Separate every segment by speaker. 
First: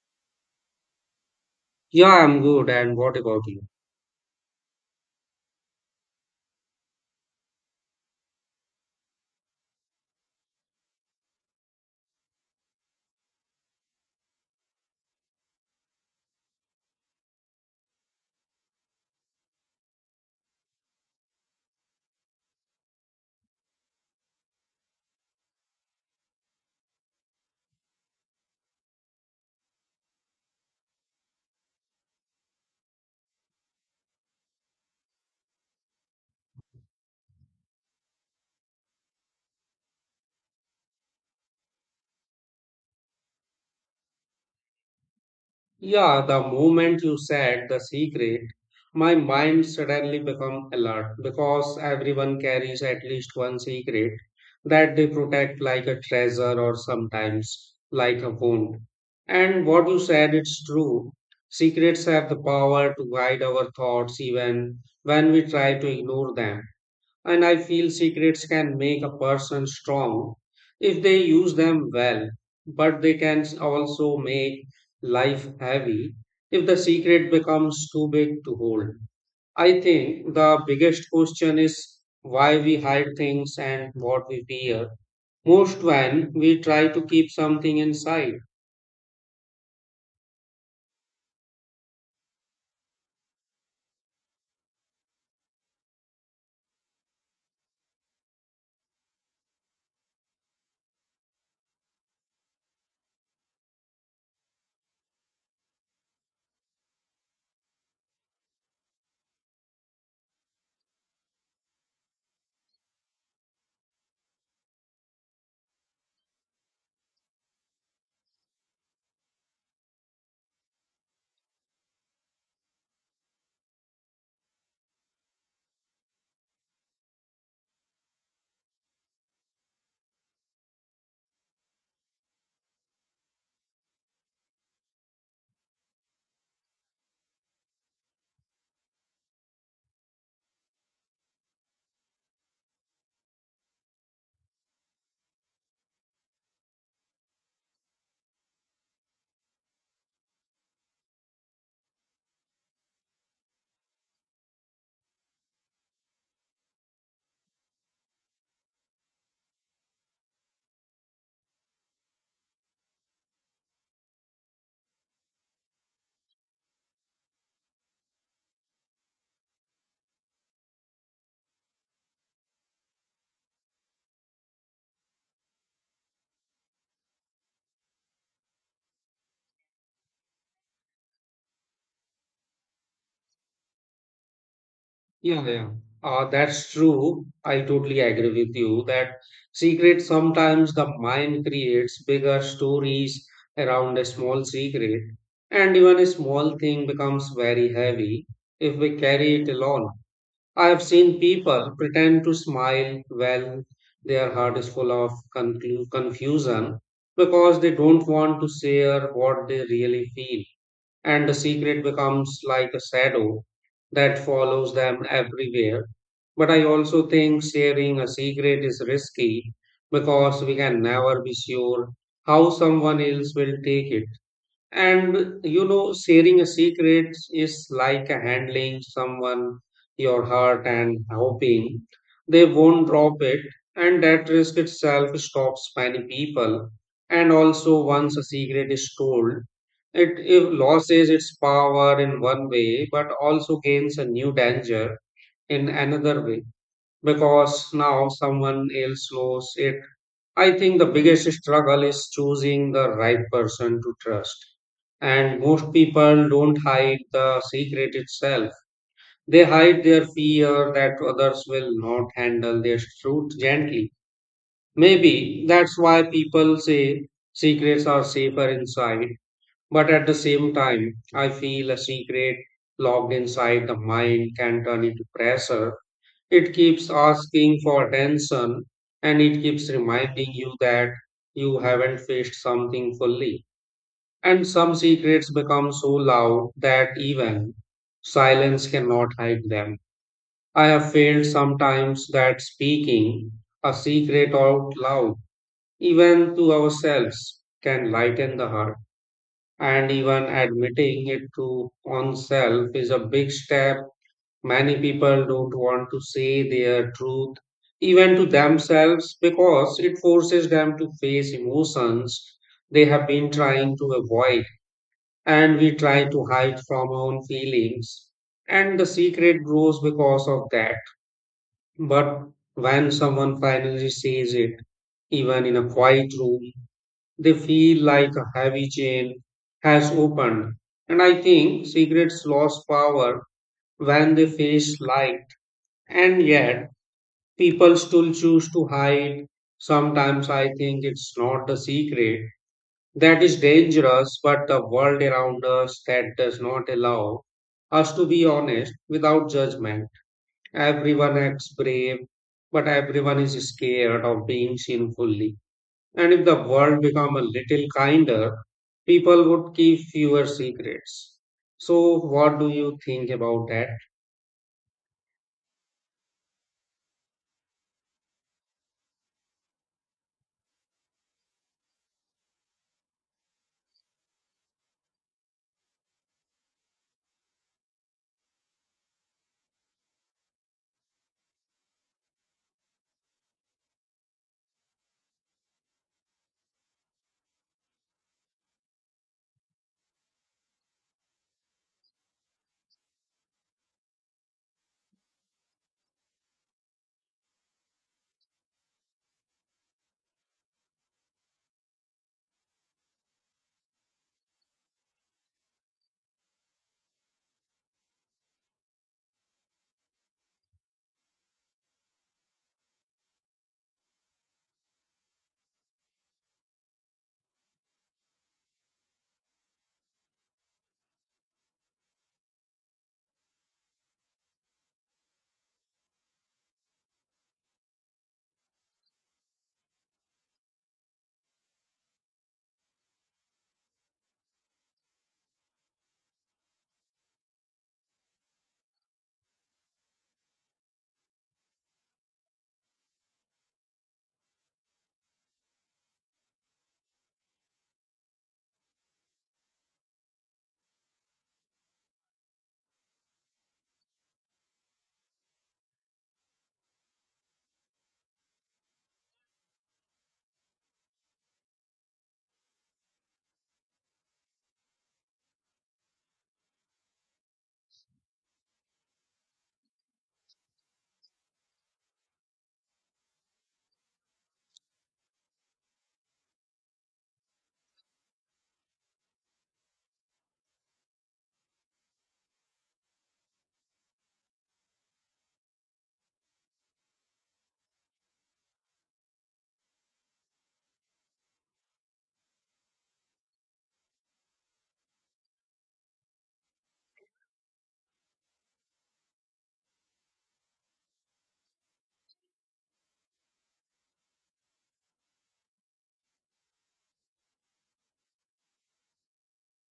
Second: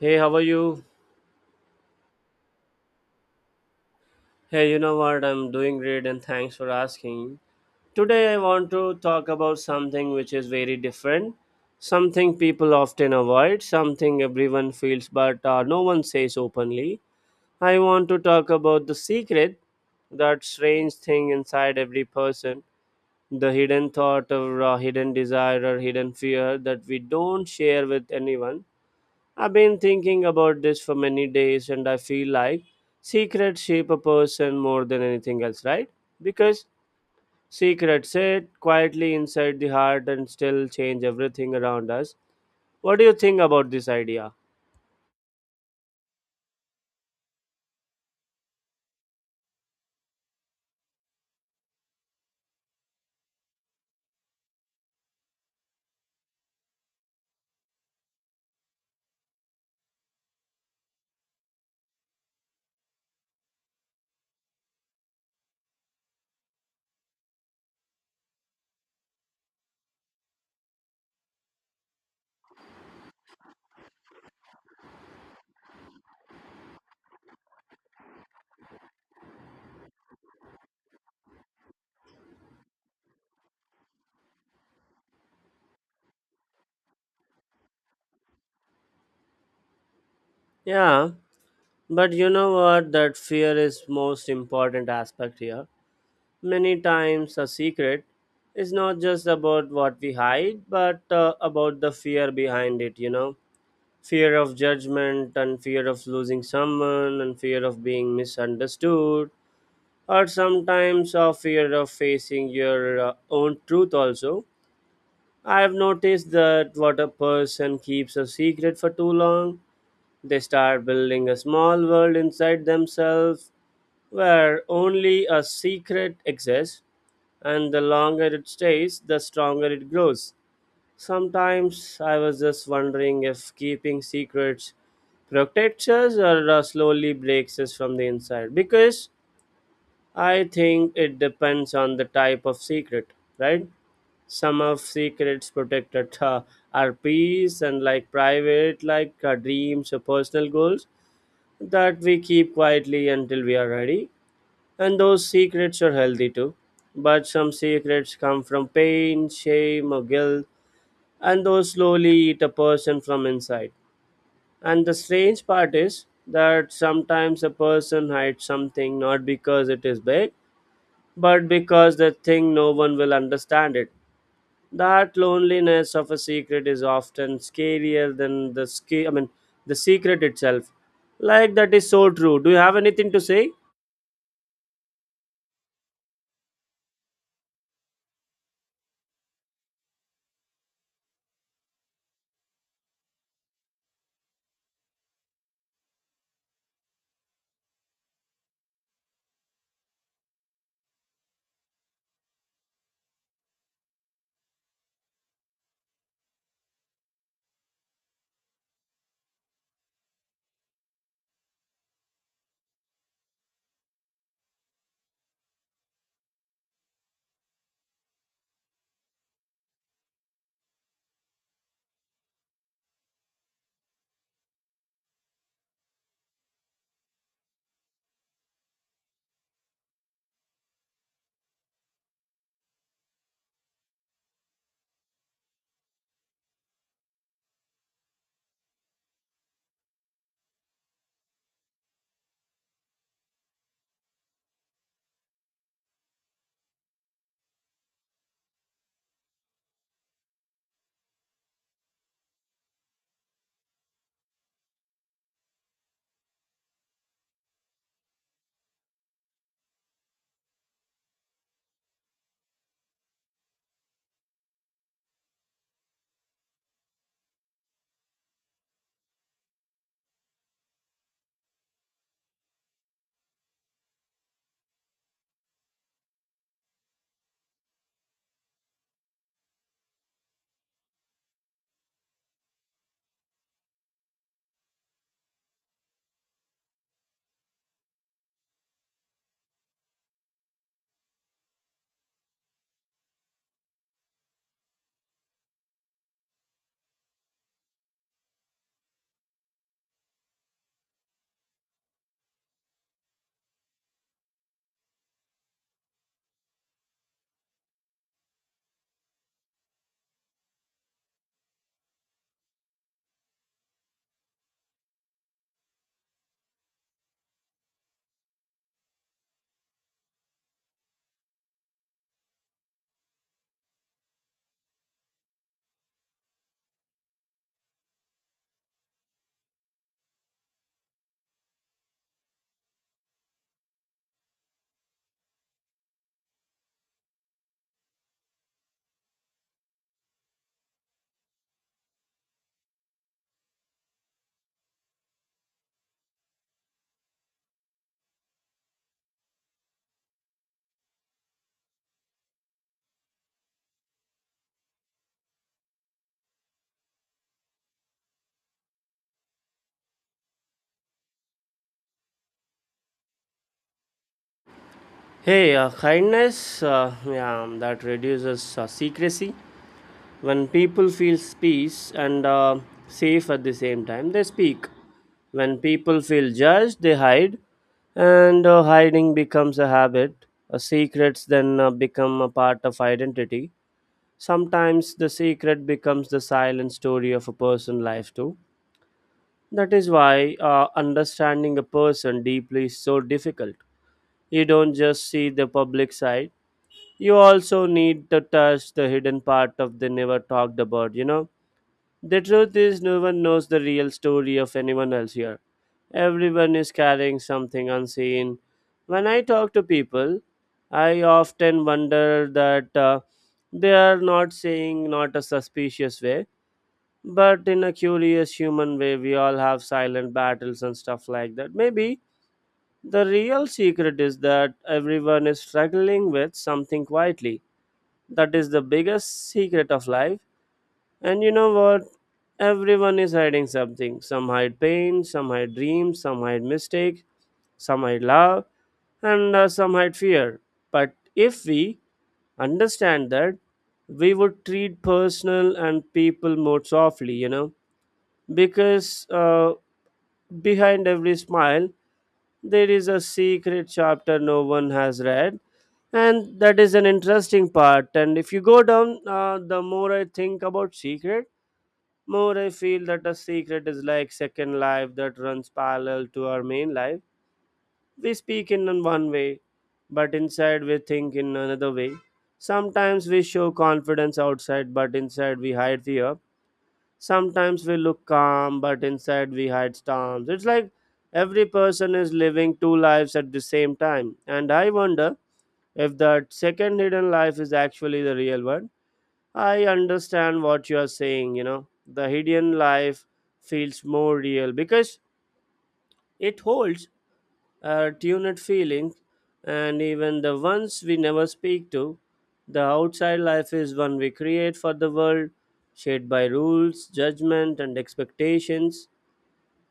Speaker 1: Hey, how are you?
Speaker 2: Yeah, I'm good. And what about you?
Speaker 1: Hey, you know what? I'm doing great and thanks for asking. Today, I want to talk about something which is very different, something people often avoid, something everyone feels but no one says openly. I want to talk about the secret, that strange thing inside every person, the hidden thought or hidden desire or hidden fear that we don't share with anyone. I've been thinking about this for many days and I feel like secrets shape a person more than anything else, right? Because secrets sit quietly inside the heart and still change everything around us. What do you think about this idea?
Speaker 2: Yeah, the moment you said the secret, my mind suddenly become alert because everyone carries at least one secret that they protect like a treasure or sometimes like a wound. And what you said, it's true. Secrets have the power to guide our thoughts even when we try to ignore them. And I feel secrets can make a person strong if they use them well, but they can also make life heavy if the secret becomes too big to hold. I think the biggest question is why we hide things and what we fear most when we try to keep something inside.
Speaker 1: Yeah, but you know what? That fear is most important aspect here. Many times a secret is not just about what we hide, but about the fear behind it. Fear of judgment and fear of losing someone and fear of being misunderstood or sometimes a fear of facing your own truth also. I have noticed that what a person keeps a secret for too long, they start building a small world inside themselves where only a secret exists, and the longer it stays the stronger it grows. Sometimes I was just wondering if keeping secrets protects us or slowly breaks us from the inside. Because I think it depends on the type of secret, right? Some of secrets protected are peace and like private, like dreams or personal goals that we keep quietly until we are ready. And those secrets are healthy too. But some secrets come from pain, shame, or guilt, and those slowly eat a person from inside. And the strange part is that sometimes a person hides something not because it is big, but because they think no one will understand it. That loneliness of a secret is often scarier than I mean the secret itself. Like that is so true. Do you have anything to say?
Speaker 2: Yeah, yeah. That's true. I totally agree with you that secret sometimes the mind creates bigger stories around a small secret, and even a small thing becomes very heavy if we carry it alone. I have seen people pretend to smile while their heart is full of confusion because they don't want to share what they really feel and the secret becomes like a shadow that follows them everywhere. But I also think sharing a secret is risky because we can never be sure how someone else will take it. And you know, sharing a secret is like handling someone your heart and hoping they won't drop it, and that risk itself stops many people. And also, once a secret is told, it loses its power in one way, but also gains a new danger in another way because now someone else knows it. I think the biggest struggle is choosing the right person to trust. And most people don't hide the secret itself. They hide their fear that others will not handle their truth gently. Maybe that's why people say secrets are safer inside. But at the same time, I feel a secret locked inside the mind can turn into pressure. It keeps asking for attention and it keeps reminding you that you haven't faced something fully. And some secrets become so loud that even silence cannot hide them. I have felt sometimes that speaking a secret out loud, even to ourselves, can lighten the heart. And even admitting it to oneself is a big step. Many people don't want to say their truth, even to themselves, because it forces them to face emotions they have been trying to avoid. And we try to hide from our own feelings. And the secret grows because of that. But when someone finally says it, even in a quiet room, they feel like a heavy chain has opened. And I think secrets lost power when they face light. And yet, people still choose to hide. Sometimes I think it's not the secret that is dangerous, but the world around us that does not allow us to be honest without judgment. Everyone acts brave, but everyone is scared of being seen fully. And if the world become a little kinder, people would keep fewer secrets. So, what do you think about that?
Speaker 1: Hey, kindness, yeah, that reduces secrecy. When people feel peace and safe at the same time, they speak. When people feel judged, they hide, and hiding becomes a habit. Secrets then become a part of identity. Sometimes the secret becomes the silent story of a person's life too. That is why understanding a person deeply is so difficult. You don't just see the public side. You also need to touch the hidden part of the never talked about. The truth is, no one knows the real story of anyone else here. Everyone is carrying something unseen. When I talk to people, I often wonder that they are not saying not a suspicious way, but in a curious human way. We all have silent battles and stuff like that. Maybe the real secret is that everyone is struggling with something quietly. That is the biggest secret of life, and you know what? Everyone is hiding something. Some hide pain, some hide dreams, some hide mistakes, some hide love, and some hide fear. But if we understand that, we would treat personal and people more softly, because behind every smile, there is a secret chapter no one has read. And that is an interesting part. And if you go down, the more I think about secret, more I feel that a secret is like second life that runs parallel to our main life. We speak in one way, but inside we think in another way. Sometimes we show confidence outside, but inside we hide fear. Sometimes we look calm, but inside we hide storms. It's like every person is living two lives at the same time. And I wonder if that second hidden life is actually the real one. I understand what you are saying. The hidden life feels more real because it holds our tuned feelings and even the ones we never speak to. The outside life is one we create for the world, shaped by rules, judgment, and expectations.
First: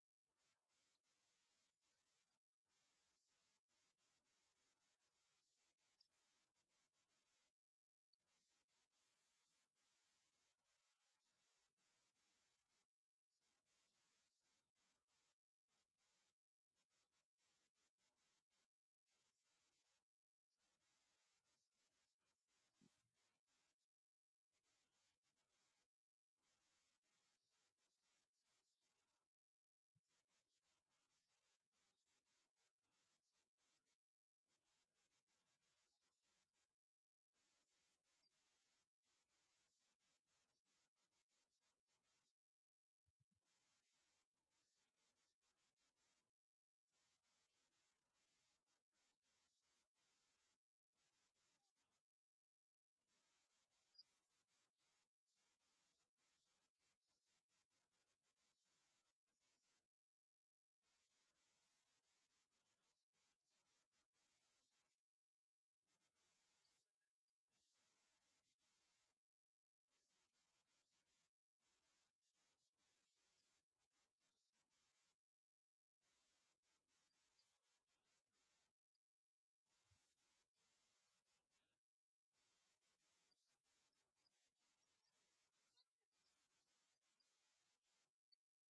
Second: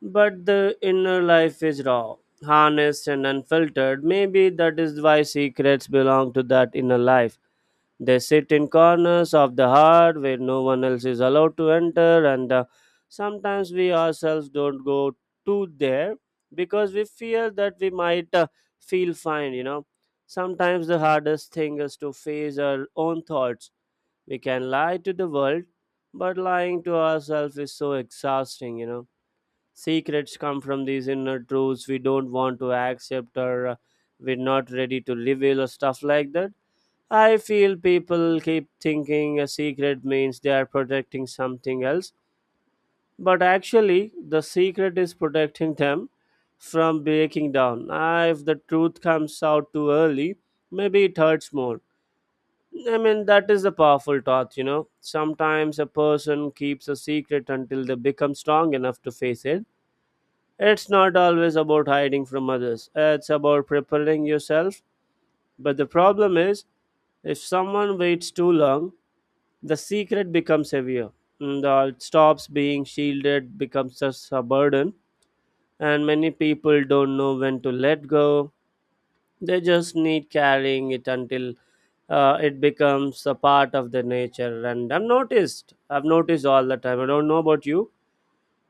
Speaker 1: But the inner life is raw, honest, and unfiltered. Maybe that is why secrets belong to that inner life. They sit in corners of the heart where no one else is allowed to enter, and sometimes we ourselves don't go to there because we fear that we might feel fine. Sometimes the hardest thing is to face our own thoughts. We can lie to the world, but lying to ourselves is so exhausting. Secrets come from these inner truths we don't want to accept or we're not ready to reveal or stuff like that. I feel people keep thinking a secret means they are protecting something else, but actually, the secret is protecting them from breaking down. If the truth comes out too early, maybe it hurts more. I mean, that is the powerful thought. Sometimes a person keeps a secret until they become strong enough to face it. It's not always about hiding from others, it's about preparing yourself. But the problem is, if someone waits too long, the secret becomes heavier. It stops being shielded, becomes just a burden, and many people don't know when to let go. They just need carrying it until it becomes a part of their nature. And I've noticed all the time. I don't know about you.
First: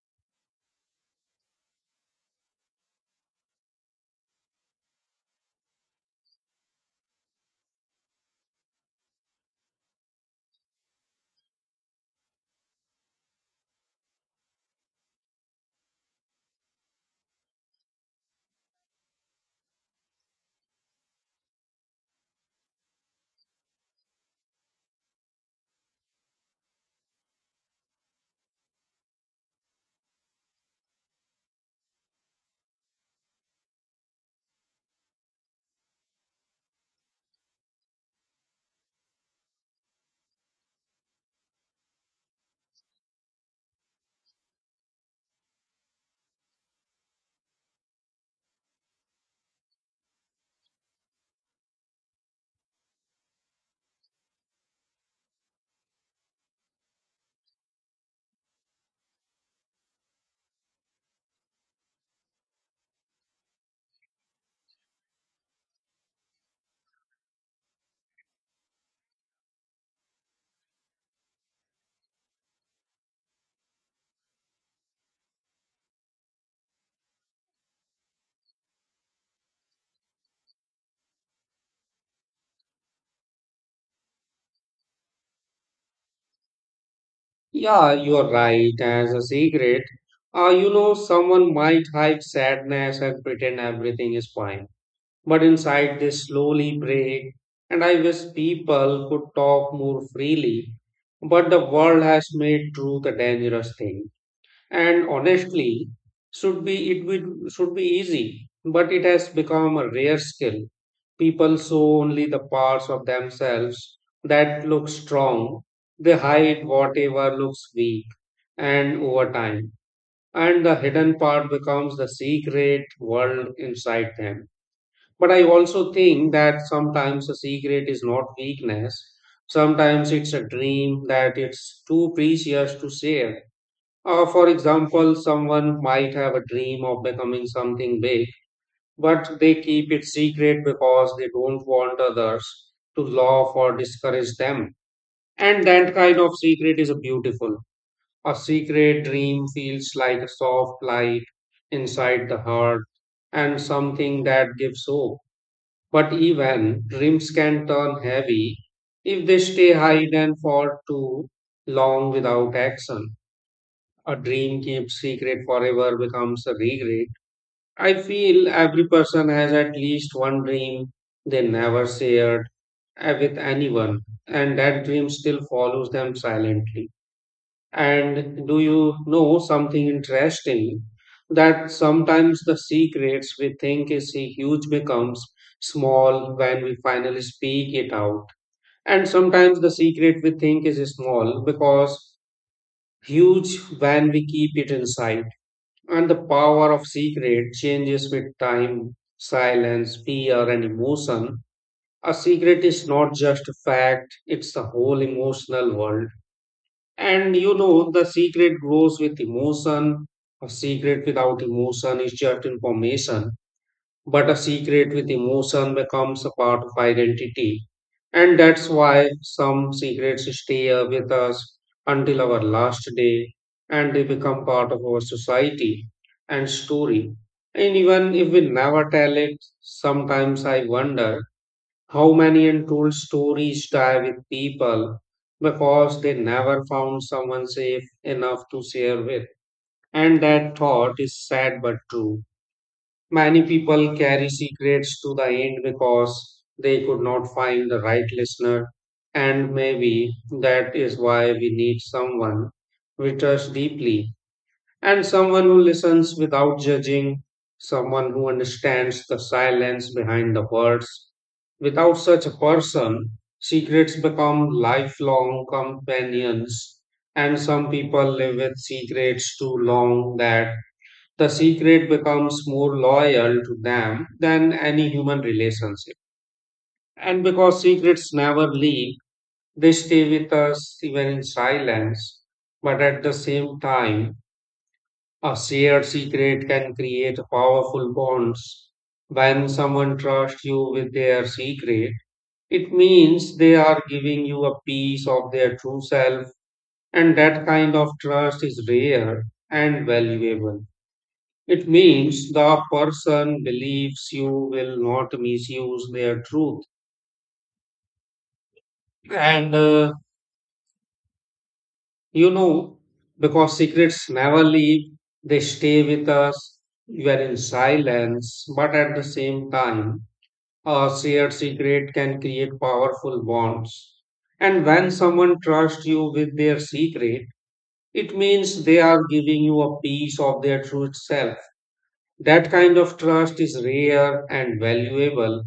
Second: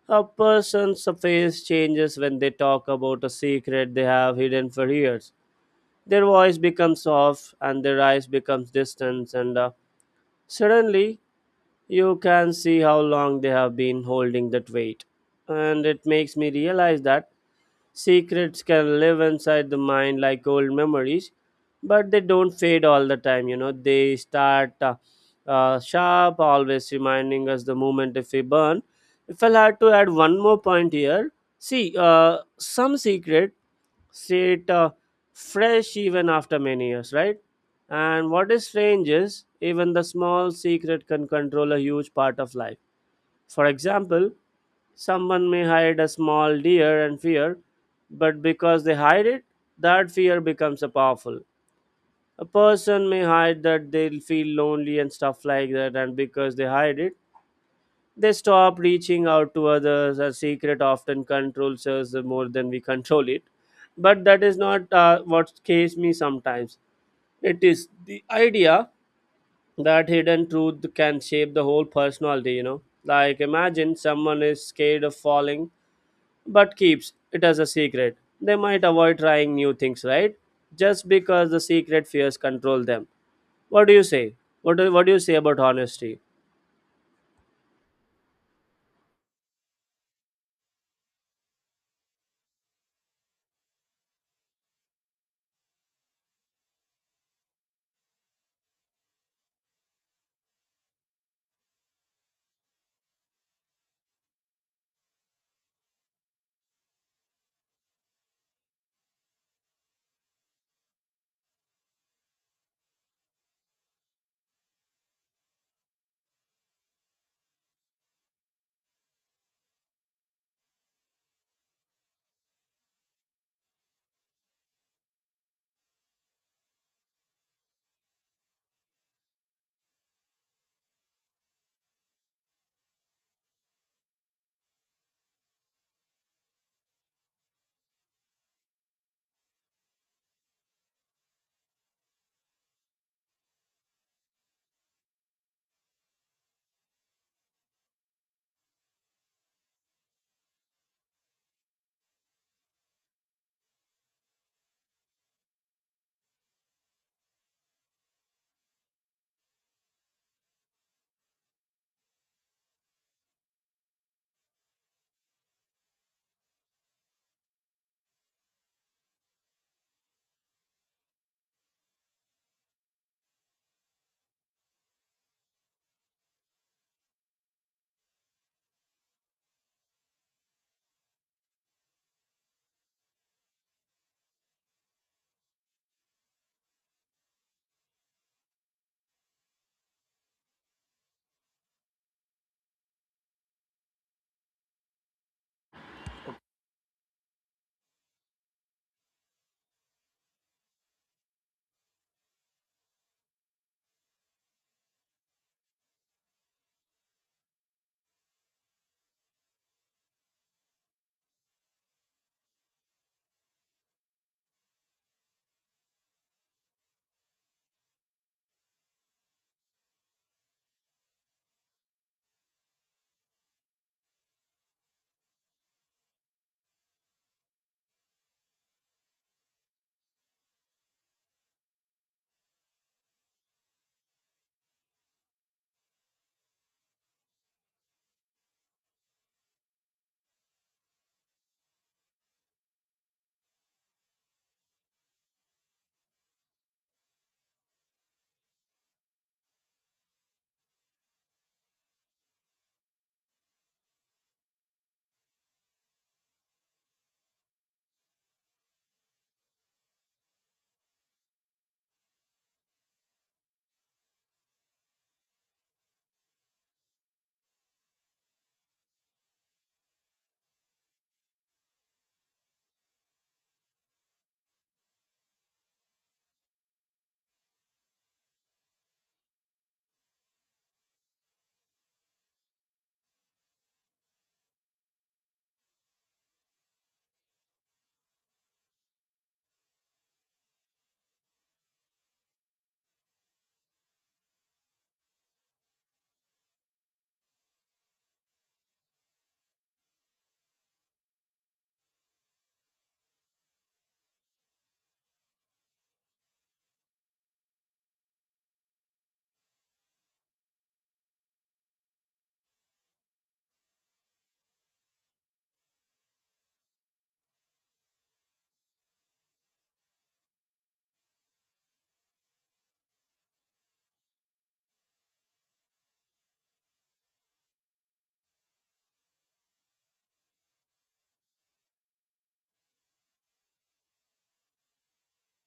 Speaker 1: A person's face changes when they talk about a secret they have hidden for years. Their voice becomes soft, and their eyes becomes distant, and suddenly, you can see how long they have been holding that weight. And it makes me realize that secrets can live inside the mind like old memories, but they don't fade all the time. You know, they start sharp, always reminding us the moment if we burn. If I had to add one more point here, see, some secret say it fresh even after many years, right? And what is strange is even the small secret can control a huge part of life. For example, someone may hide a small deer and fear, but because they hide it, that fear becomes a powerful. A person may hide that they'll feel lonely and stuff like that, and because they hide it, they stop reaching out to others. A secret often controls us more than we control it. But that is not what scares me sometimes. It is the idea that hidden truth can shape the whole personality. Like imagine someone is scared of falling but keeps it as a secret. They might avoid trying new things, right? Just because the secret fears control them. What do you say? What do you say about honesty?
Speaker 2: Yeah, you are right. As a secret, you know, someone might hide sadness and pretend everything is fine. But inside, they slowly break. And I wish people could talk more freely. But the world has made truth a dangerous thing and honestly should be it would should be easy, but it has become a rare skill. People show only the parts of themselves that look strong. They hide whatever looks weak and over time and the hidden part becomes the secret world inside them. But I also think that sometimes the secret is not weakness, sometimes it's a dream that it's too precious to share. For example, someone might have a dream of becoming something big, but they keep it secret because they don't want others to laugh or discourage them. And that kind of secret is a beautiful. A secret dream feels like a soft light inside the heart and something that gives hope. But even dreams can turn heavy if they stay hidden for too long without action. A dream kept secret forever becomes a regret. I feel every person has at least one dream they never shared with anyone, and that dream still follows them silently. And do you know something interesting? That sometimes the secrets we think is huge becomes small when we finally speak it out. And sometimes the secret we think is small because huge when we keep it inside and the power of secret changes with time, silence, fear, and emotion. A secret is not just a fact, it's the whole emotional world. And you know, the secret grows with emotion. A secret without emotion is just information. But a secret with emotion becomes a part of identity. And that's why some secrets stay with us until our last day and they become part of our society and story. And even if we never tell it, sometimes I wonder how many untold stories die with people because they never found someone safe enough to share with. And that thought is sad but true. Many people carry secrets to the end because they could not find the right listener, and maybe that is why we need someone we trust deeply and someone who listens without judging, someone who understands the silence behind the words. Without such a person, secrets become lifelong companions, and some people live with secrets too long that the secret becomes more loyal to them than any human relationship. And because secrets never leave, they stay with us even in silence. But at the same time, a shared secret can create powerful bonds. When someone trusts you with their secret, it means they are giving you a piece of their true self, and that kind of trust is rare and valuable. It means the person believes you will not misuse their truth. And you know, because secrets never leave, they stay with us. You are in silence, but at the same time, a shared secret can create powerful bonds. And when someone trusts you with their secret, it means they are giving you a piece of their true self. That kind of trust is rare and valuable.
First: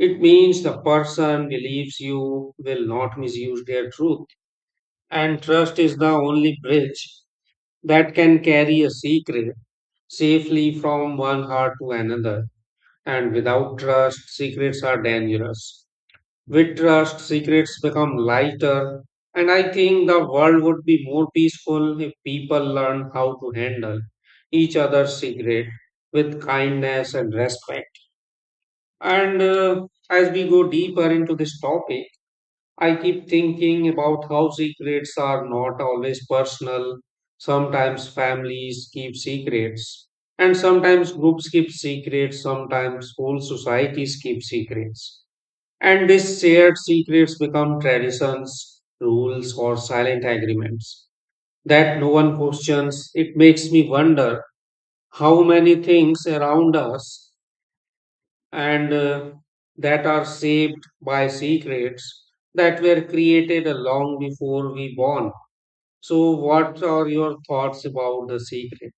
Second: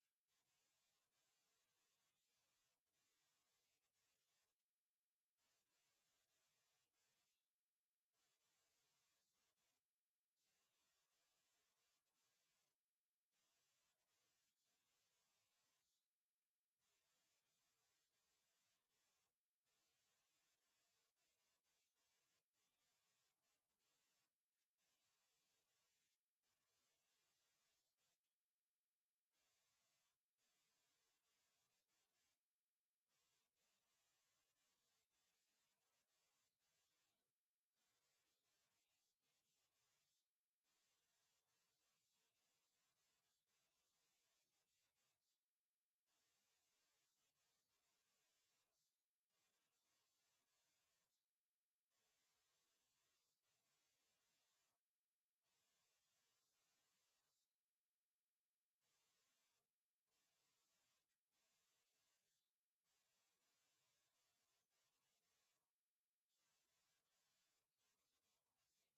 Speaker 2: It means the person believes you will not misuse their truth, and trust is the only bridge that can carry a secret safely from one heart to another. And without trust, secrets are dangerous. With trust, secrets become lighter, and I think the world would be more peaceful if people learn how to handle each other's secret with kindness and respect. And as we go deeper into this topic, I keep thinking about how secrets are not always personal. Sometimes families keep secrets, and sometimes groups keep secrets, sometimes whole societies keep secrets. And these shared secrets become traditions, rules, or silent agreements that no one questions. It makes me wonder how many things around us and that are shaped by secrets that were created long before we born. So, what are your thoughts about the secret?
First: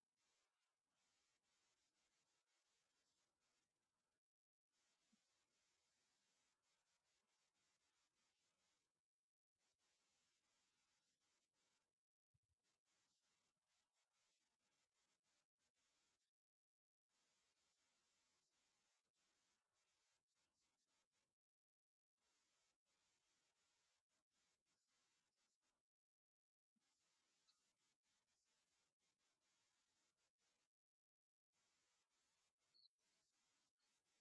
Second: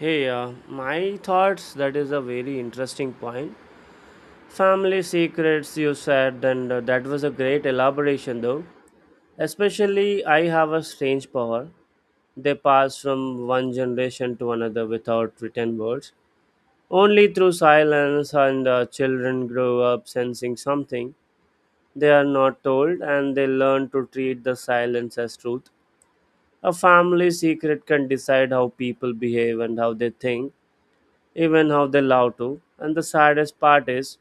Speaker 1: Hey, my thoughts. That is a very interesting point. Family secrets, you said, and that was a great elaboration, though. Especially, I have a strange power. They pass from one generation to another without written words. Only through silence, and children grow up sensing something. They are not told, and they learn to treat the silence as truth. A family secret can decide how people behave and how they think, even how they love to. And the saddest part is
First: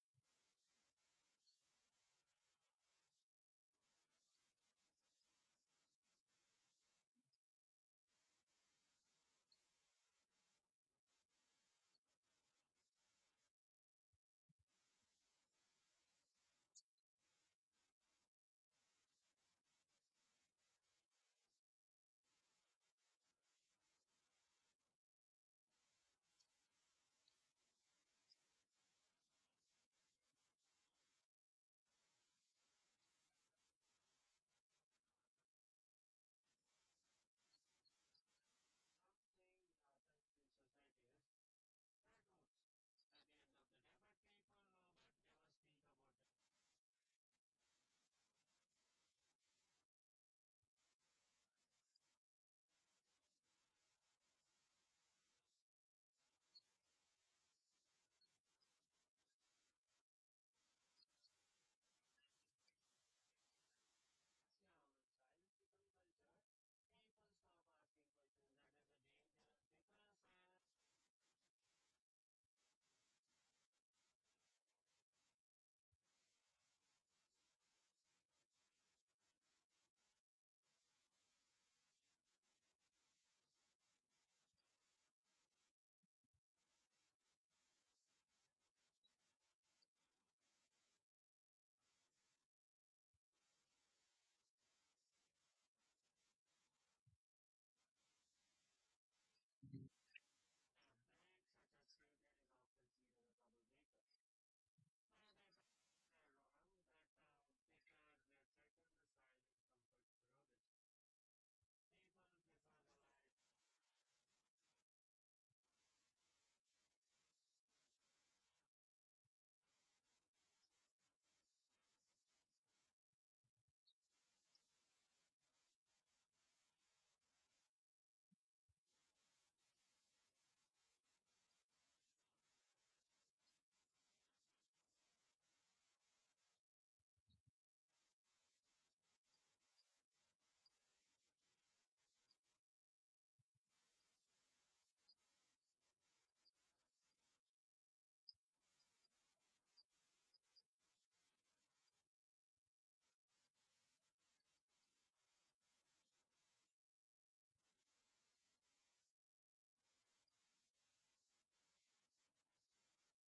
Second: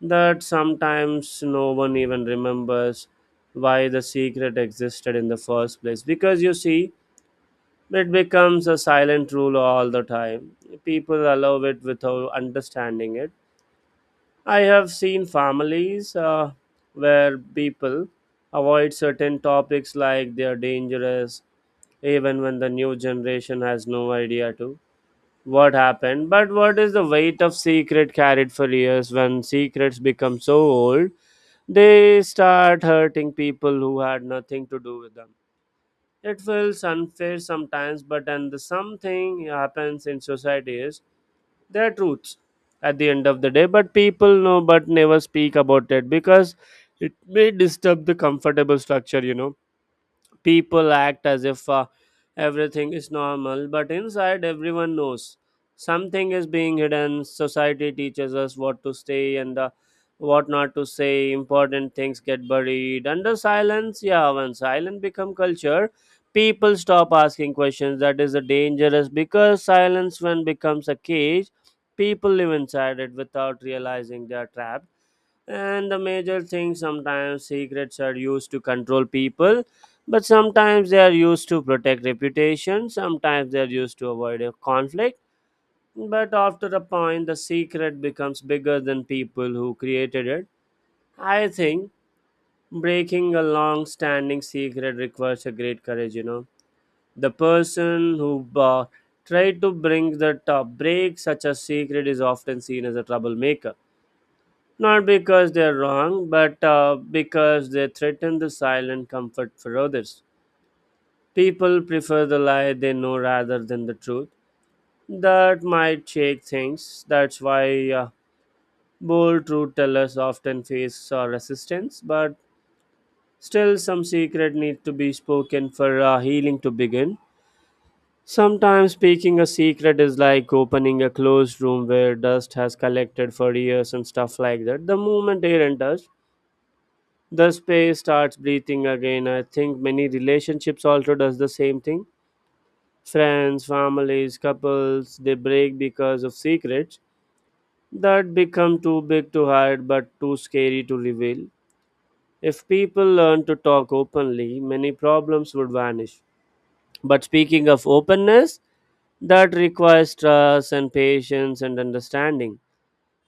Speaker 1: that sometimes no one even remembers why the secret existed in the first place. Because you see, it becomes a silent rule all the time. People allow it without understanding it. I have seen families where people avoid certain topics like they are dangerous, even when the new generation has no idea to what happened. But what is the weight of secret carried for years? When secrets become so old, they start hurting people who had nothing to do with them. It feels unfair sometimes, but and the something happens in society is, there are truths at the end of the day, but people know but never speak about it because it may disturb the comfortable structure. People act as if everything is normal, but inside everyone knows something is being hidden. Society teaches us what to say and what not to say. Important things get buried under silence. Yeah, when silence become culture, people stop asking questions. That is a dangerous because silence when becomes a cage, people live inside it without realizing they are trapped. And the major thing, sometimes secrets are used to control people, but sometimes they are used to protect reputation, sometimes they are used to avoid a conflict. But after a point, the secret becomes bigger than people who created it. I think breaking a long standing secret requires a great courage. The person who tried to bring that break such a secret is often seen as a troublemaker, not because they are wrong, but because they threaten the silent comfort for others. People prefer the lie they know rather than the truth. That might shake things. That's why bold truth tellers often face resistance, but still, some secret needs to be spoken for healing to begin. Sometimes speaking a secret is like opening a closed room where dust has collected for years and stuff like that. The moment air enters, the space starts breathing again. I think many relationships also does the same thing. Friends, families, couples, they break because of secrets that become too big to hide but too scary to reveal. If people learn to talk openly, many problems would vanish. But speaking of openness, that requires trust and patience and understanding,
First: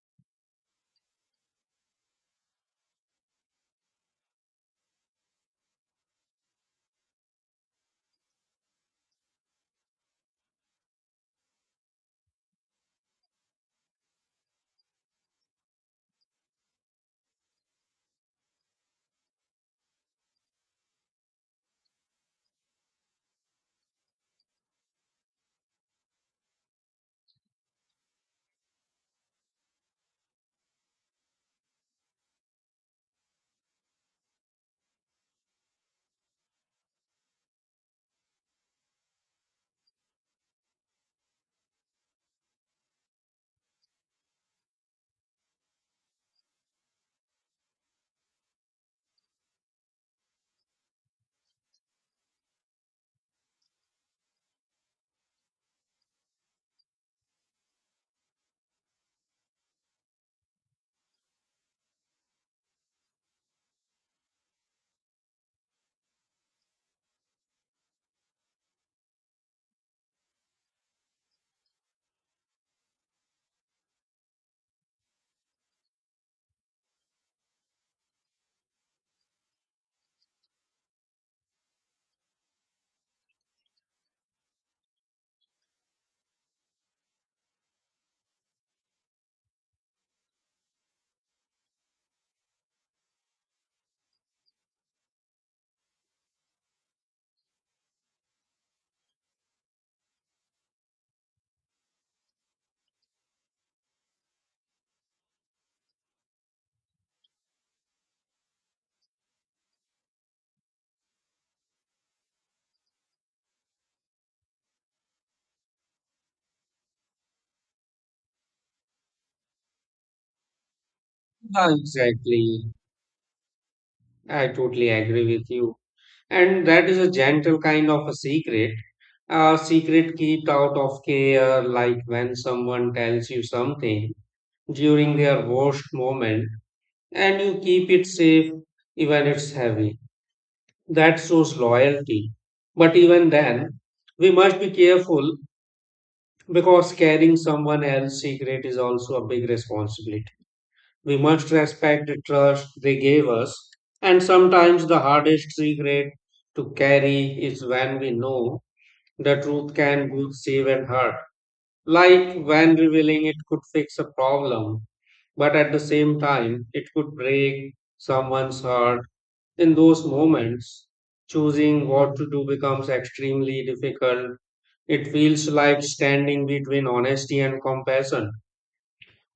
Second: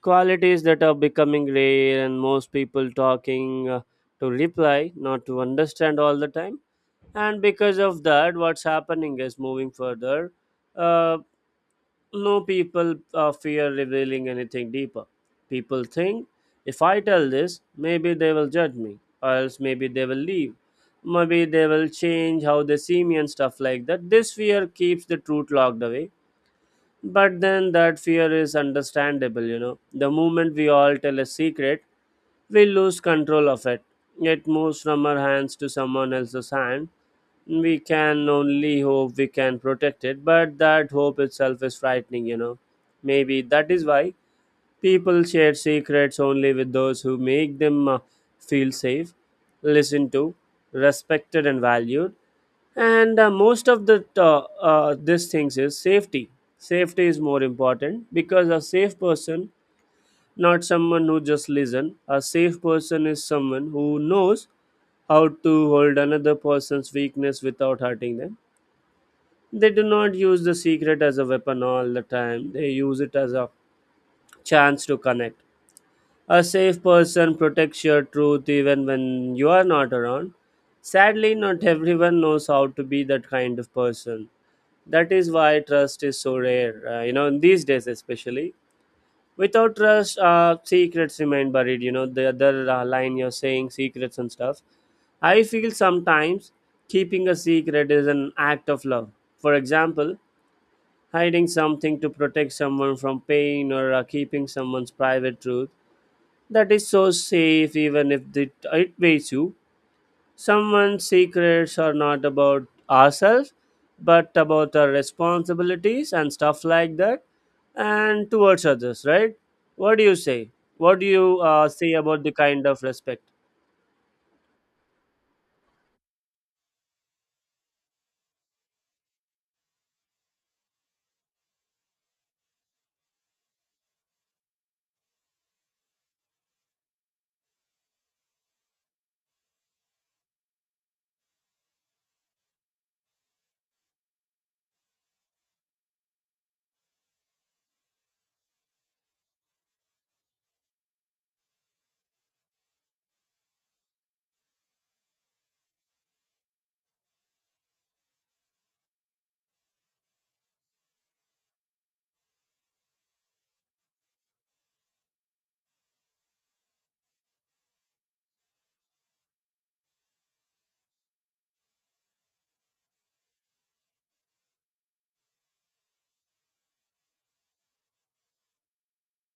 Speaker 1: qualities that are becoming rare. And most people talking to reply, not to understand all the time, and because of that, what's happening is moving further. uh, no, people fear revealing anything deeper. People think, if I tell this, maybe they will judge me, or else maybe they will leave, maybe they will change how they see me and stuff like that. This fear keeps the truth locked away. But then that fear is understandable. You know, the moment we all tell a secret, we lose control of it. It moves from our hands to someone else's hand. We can only hope we can protect it, but that hope itself is frightening, you know. Maybe that is why people share secrets only with those who make them feel safe, listened to, respected and valued. And most of the these things is safety. Safety is more important because a safe person, not someone who just listen, a safe person is someone who knows how to hold another person's weakness without hurting them. They do not use the secret as a weapon all the time, they use it as a chance to connect. A safe person protects your truth even when you are not around. Sadly, not everyone knows how to be that kind of person. That is why trust is so rare, you know, in these days especially. Without trust, secrets remain buried, you know, the other line you're saying, secrets and stuff. I feel sometimes keeping a secret is an act of love. For example, hiding something to protect someone from pain, or keeping someone's private truth that is so safe, even if it weighs you. Someone's secrets are not about ourselves, but about our responsibilities and stuff like that, and towards others, right? What do you say? What do you
Speaker 2: Yeah,
Speaker 1: say about the kind
Speaker 2: exactly.
Speaker 1: of respect?
Speaker 2: I totally agree with you. And that is a gentle kind of a secret kept out of care, like when someone tells you something during their worst moment and you keep it safe, even it's heavy. That shows loyalty. But even then, we must be careful because carrying someone else's secret is also a big responsibility. We must respect the trust they gave us, and sometimes the hardest secret to carry is when we know the truth can both save and hurt. Like when revealing it could fix a problem, but at the same time, it could break someone's heart in those moments, choosing what to do becomes extremely difficult. It feels like standing between honesty and compassion.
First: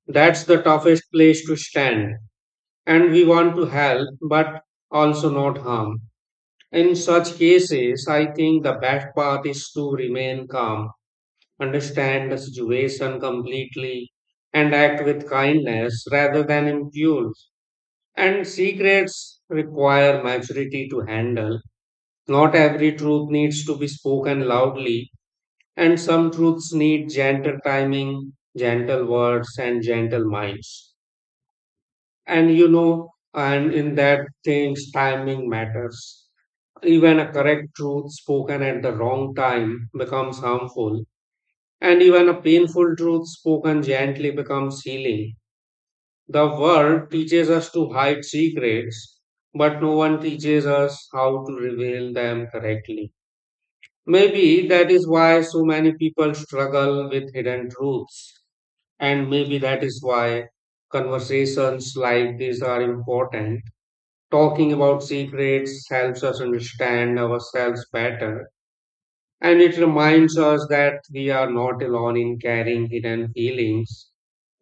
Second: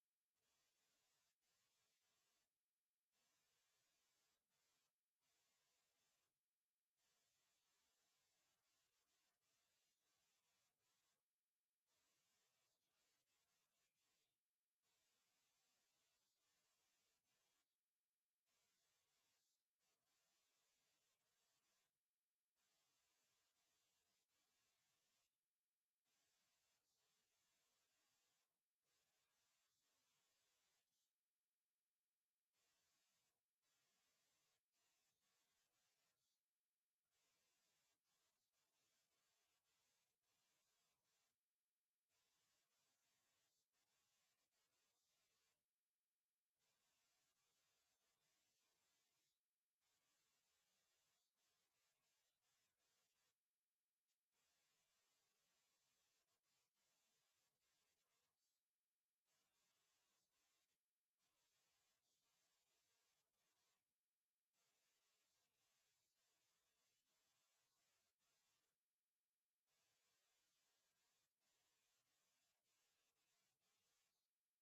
Speaker 2: That's the toughest place to stand. And we want to help, but also not harm. In such cases, I think the best path is to remain calm, understand the situation completely, and act with kindness rather than impulse. And secrets require maturity to handle. Not every truth needs to be spoken loudly, and some truths need gentle timing, gentle words, and gentle minds. And you know, and in that things, timing matters. Even a correct truth spoken at the wrong time becomes harmful, and even a painful truth spoken gently becomes healing. The world teaches us to hide secrets, but no one teaches us how to reveal them correctly. Maybe that is why so many people struggle with hidden truths. And maybe that is why conversations like these are important. Talking about secrets helps us understand ourselves better. And it reminds us that we are not alone in carrying hidden feelings.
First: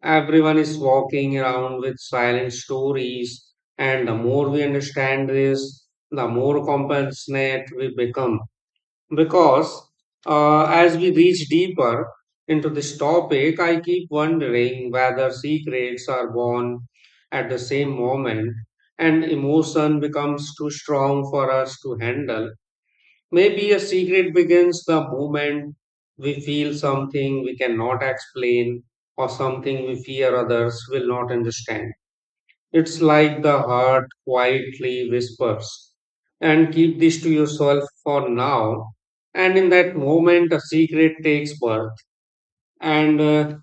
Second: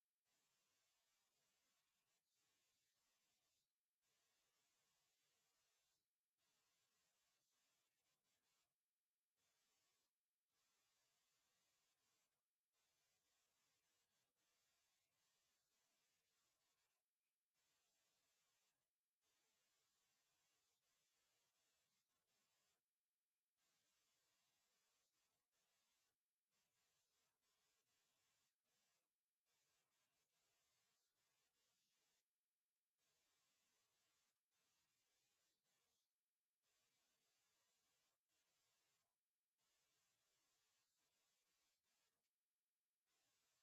Speaker 2: Everyone is walking around with silent stories. And the more we understand this, the more compassionate we become. Because as we reach deeper into this topic, I keep wondering whether secrets are born at the same moment and emotion becomes too strong for us to handle. Maybe a secret begins the moment we feel something we cannot explain or something we fear others will not understand. It's like the heart quietly whispers, and keep this to yourself for now. And in that moment, a secret takes birth. And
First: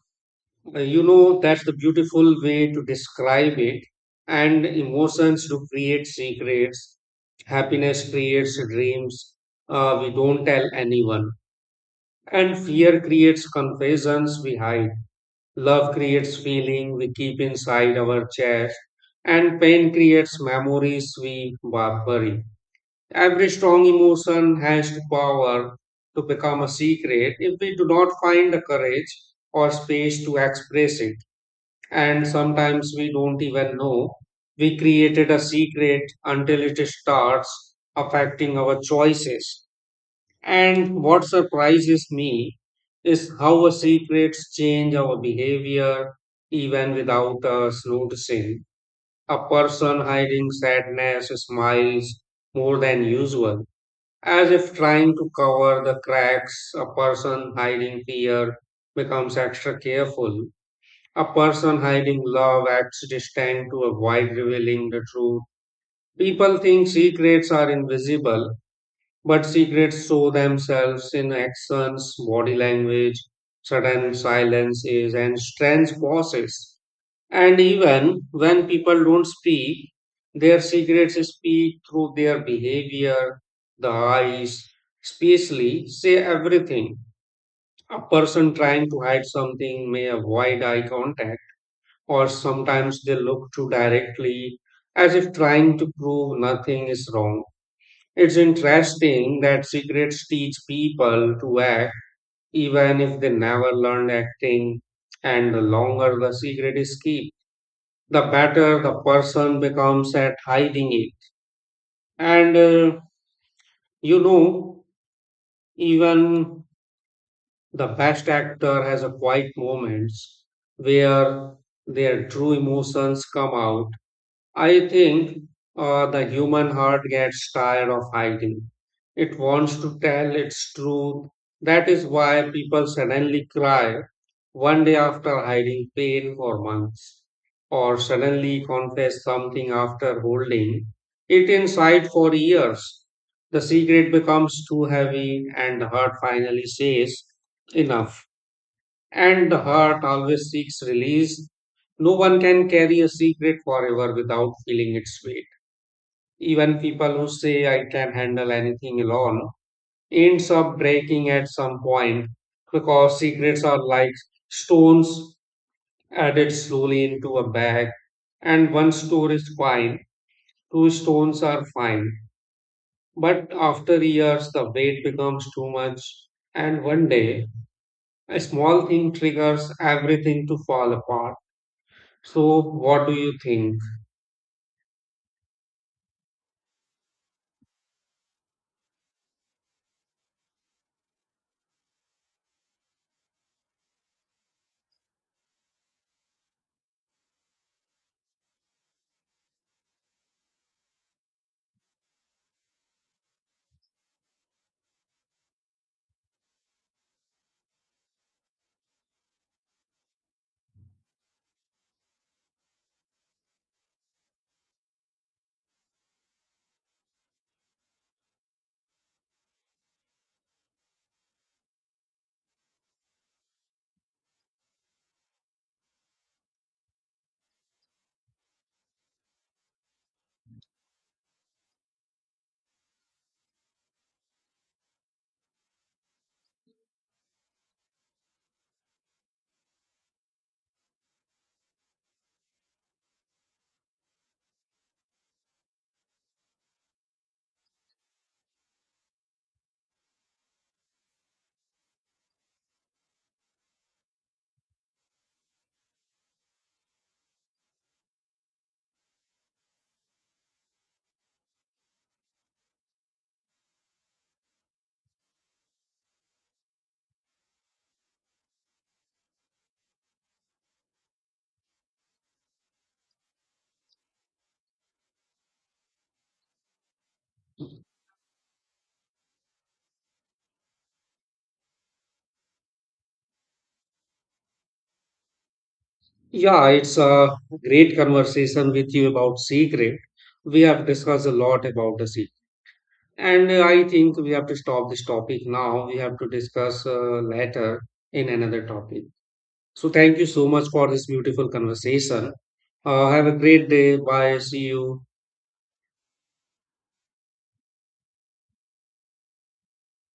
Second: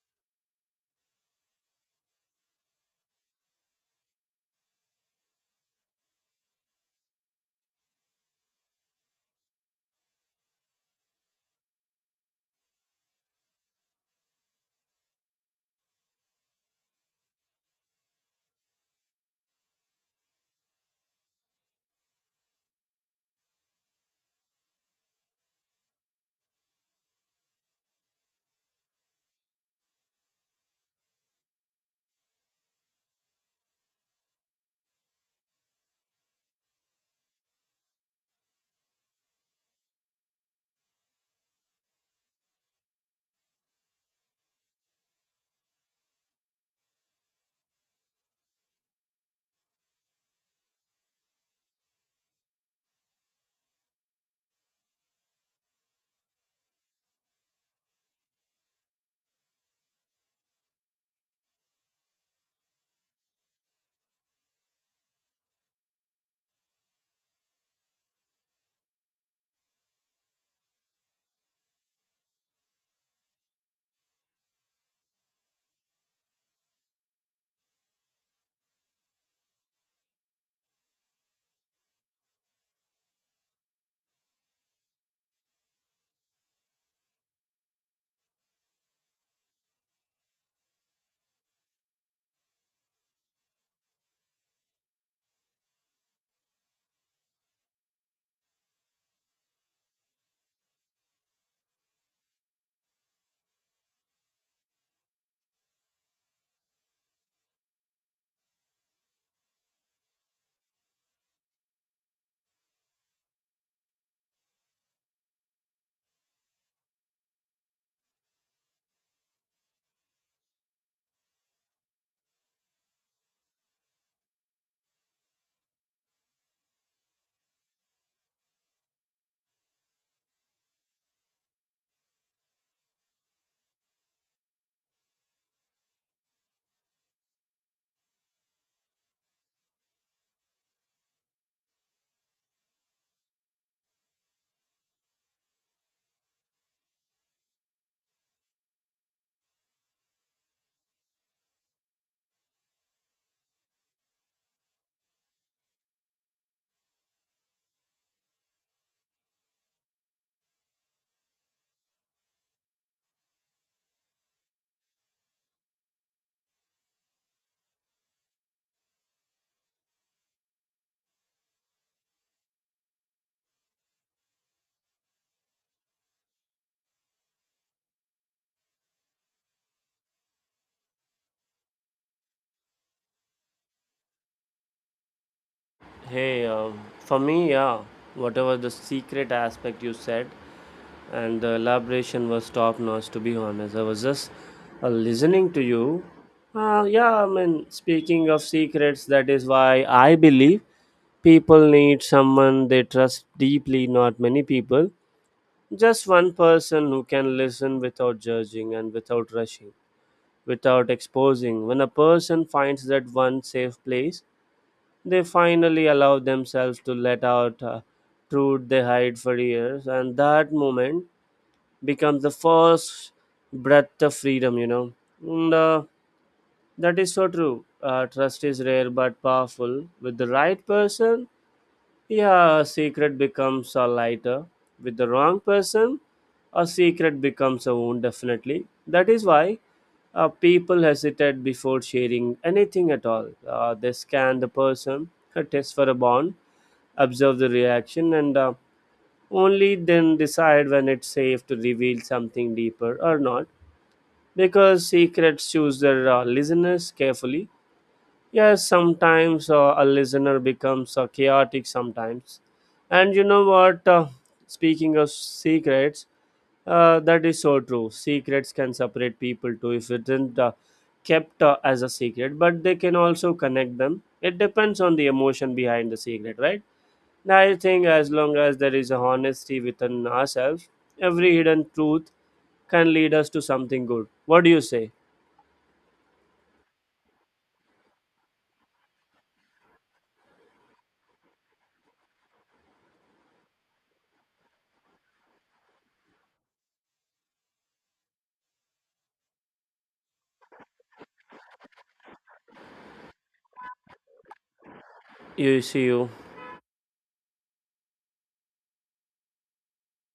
Speaker 2: you know, that's the beautiful way to describe it. And emotions do create secrets. Happiness creates dreams we don't tell anyone. And fear creates confessions we hide. Love creates feeling we keep inside our chest, and pain creates memories we bury. Every strong emotion has the power to become a secret if we do not find the courage or space to express it. And sometimes we don't even know we created a secret until it starts affecting our choices. And what surprises me is how our secrets change our behavior even without us noticing. A person hiding sadness smiles more than usual, as if trying to cover the cracks. A person hiding fear becomes extra careful. A person hiding love acts distant to avoid revealing the truth. People think secrets are invisible but secrets show themselves in actions, body language, sudden silences, and strange pauses. And even when people don't speak, their secrets speak through their behavior, the eyes, especially say everything. A person trying to hide something may avoid eye contact, or sometimes they look too directly as if trying to prove nothing is wrong. It's interesting that secrets teach people to act even if they never learned acting, and the longer the secret is kept, the better the person becomes at hiding it. And you know, even the best actor has a quiet moments where their true emotions come out. I think the human heart gets tired of hiding. It wants to tell its truth. That is why people suddenly cry one day after hiding pain for months, or suddenly confess something after holding it inside for years. The secret becomes too heavy, and the heart finally says, enough. And the heart always seeks release. No one can carry a secret forever without feeling its weight. Even people who say I can handle anything alone ends up breaking at some point because secrets are like stones added slowly into a bag. And one stone is fine, two stones are fine. But after years, the weight becomes too much, and one day, a small thing triggers everything to fall apart. So, what do you think?
Speaker 1: Hey, for me, yeah, whatever the secret aspect you said, and the elaboration was top notch, to be honest. I was just listening to you. Yeah, I mean, speaking of secrets, that is why I believe people need someone they trust deeply, not many people, just one person who can listen without judging and without rushing, without exposing. When a person finds that one safe place, they finally allow themselves to let out truth they hide for years, and that moment becomes the first breath of freedom, you know. And that is so true. Trust is rare but powerful with the right person. Yeah, a secret becomes a lighter with the wrong person a secret becomes a wound, definitely. That is why people hesitate before sharing anything at all. They scan the person, test for a bond, observe the reaction, and only then decide when it's safe to reveal something deeper or not, because secrets choose their listeners carefully. Yes, sometimes a listener becomes chaotic sometimes. And you know what? Speaking of secrets, that is so true. Secrets can separate people too if it isn't kept as a secret, but they can also connect them. It depends on the emotion behind the secret, right? And I think, as long as there is a honesty within ourselves, every hidden truth can lead us to something good. What do you say?
Speaker 2: Yeah, it's a great conversation with you about secret. We have discussed a lot about the secret. And I think we have to stop this topic now. We have to discuss later in another topic. So, thank you so much for this beautiful conversation. Have a great day. Bye. See you.
Speaker 1: You see you.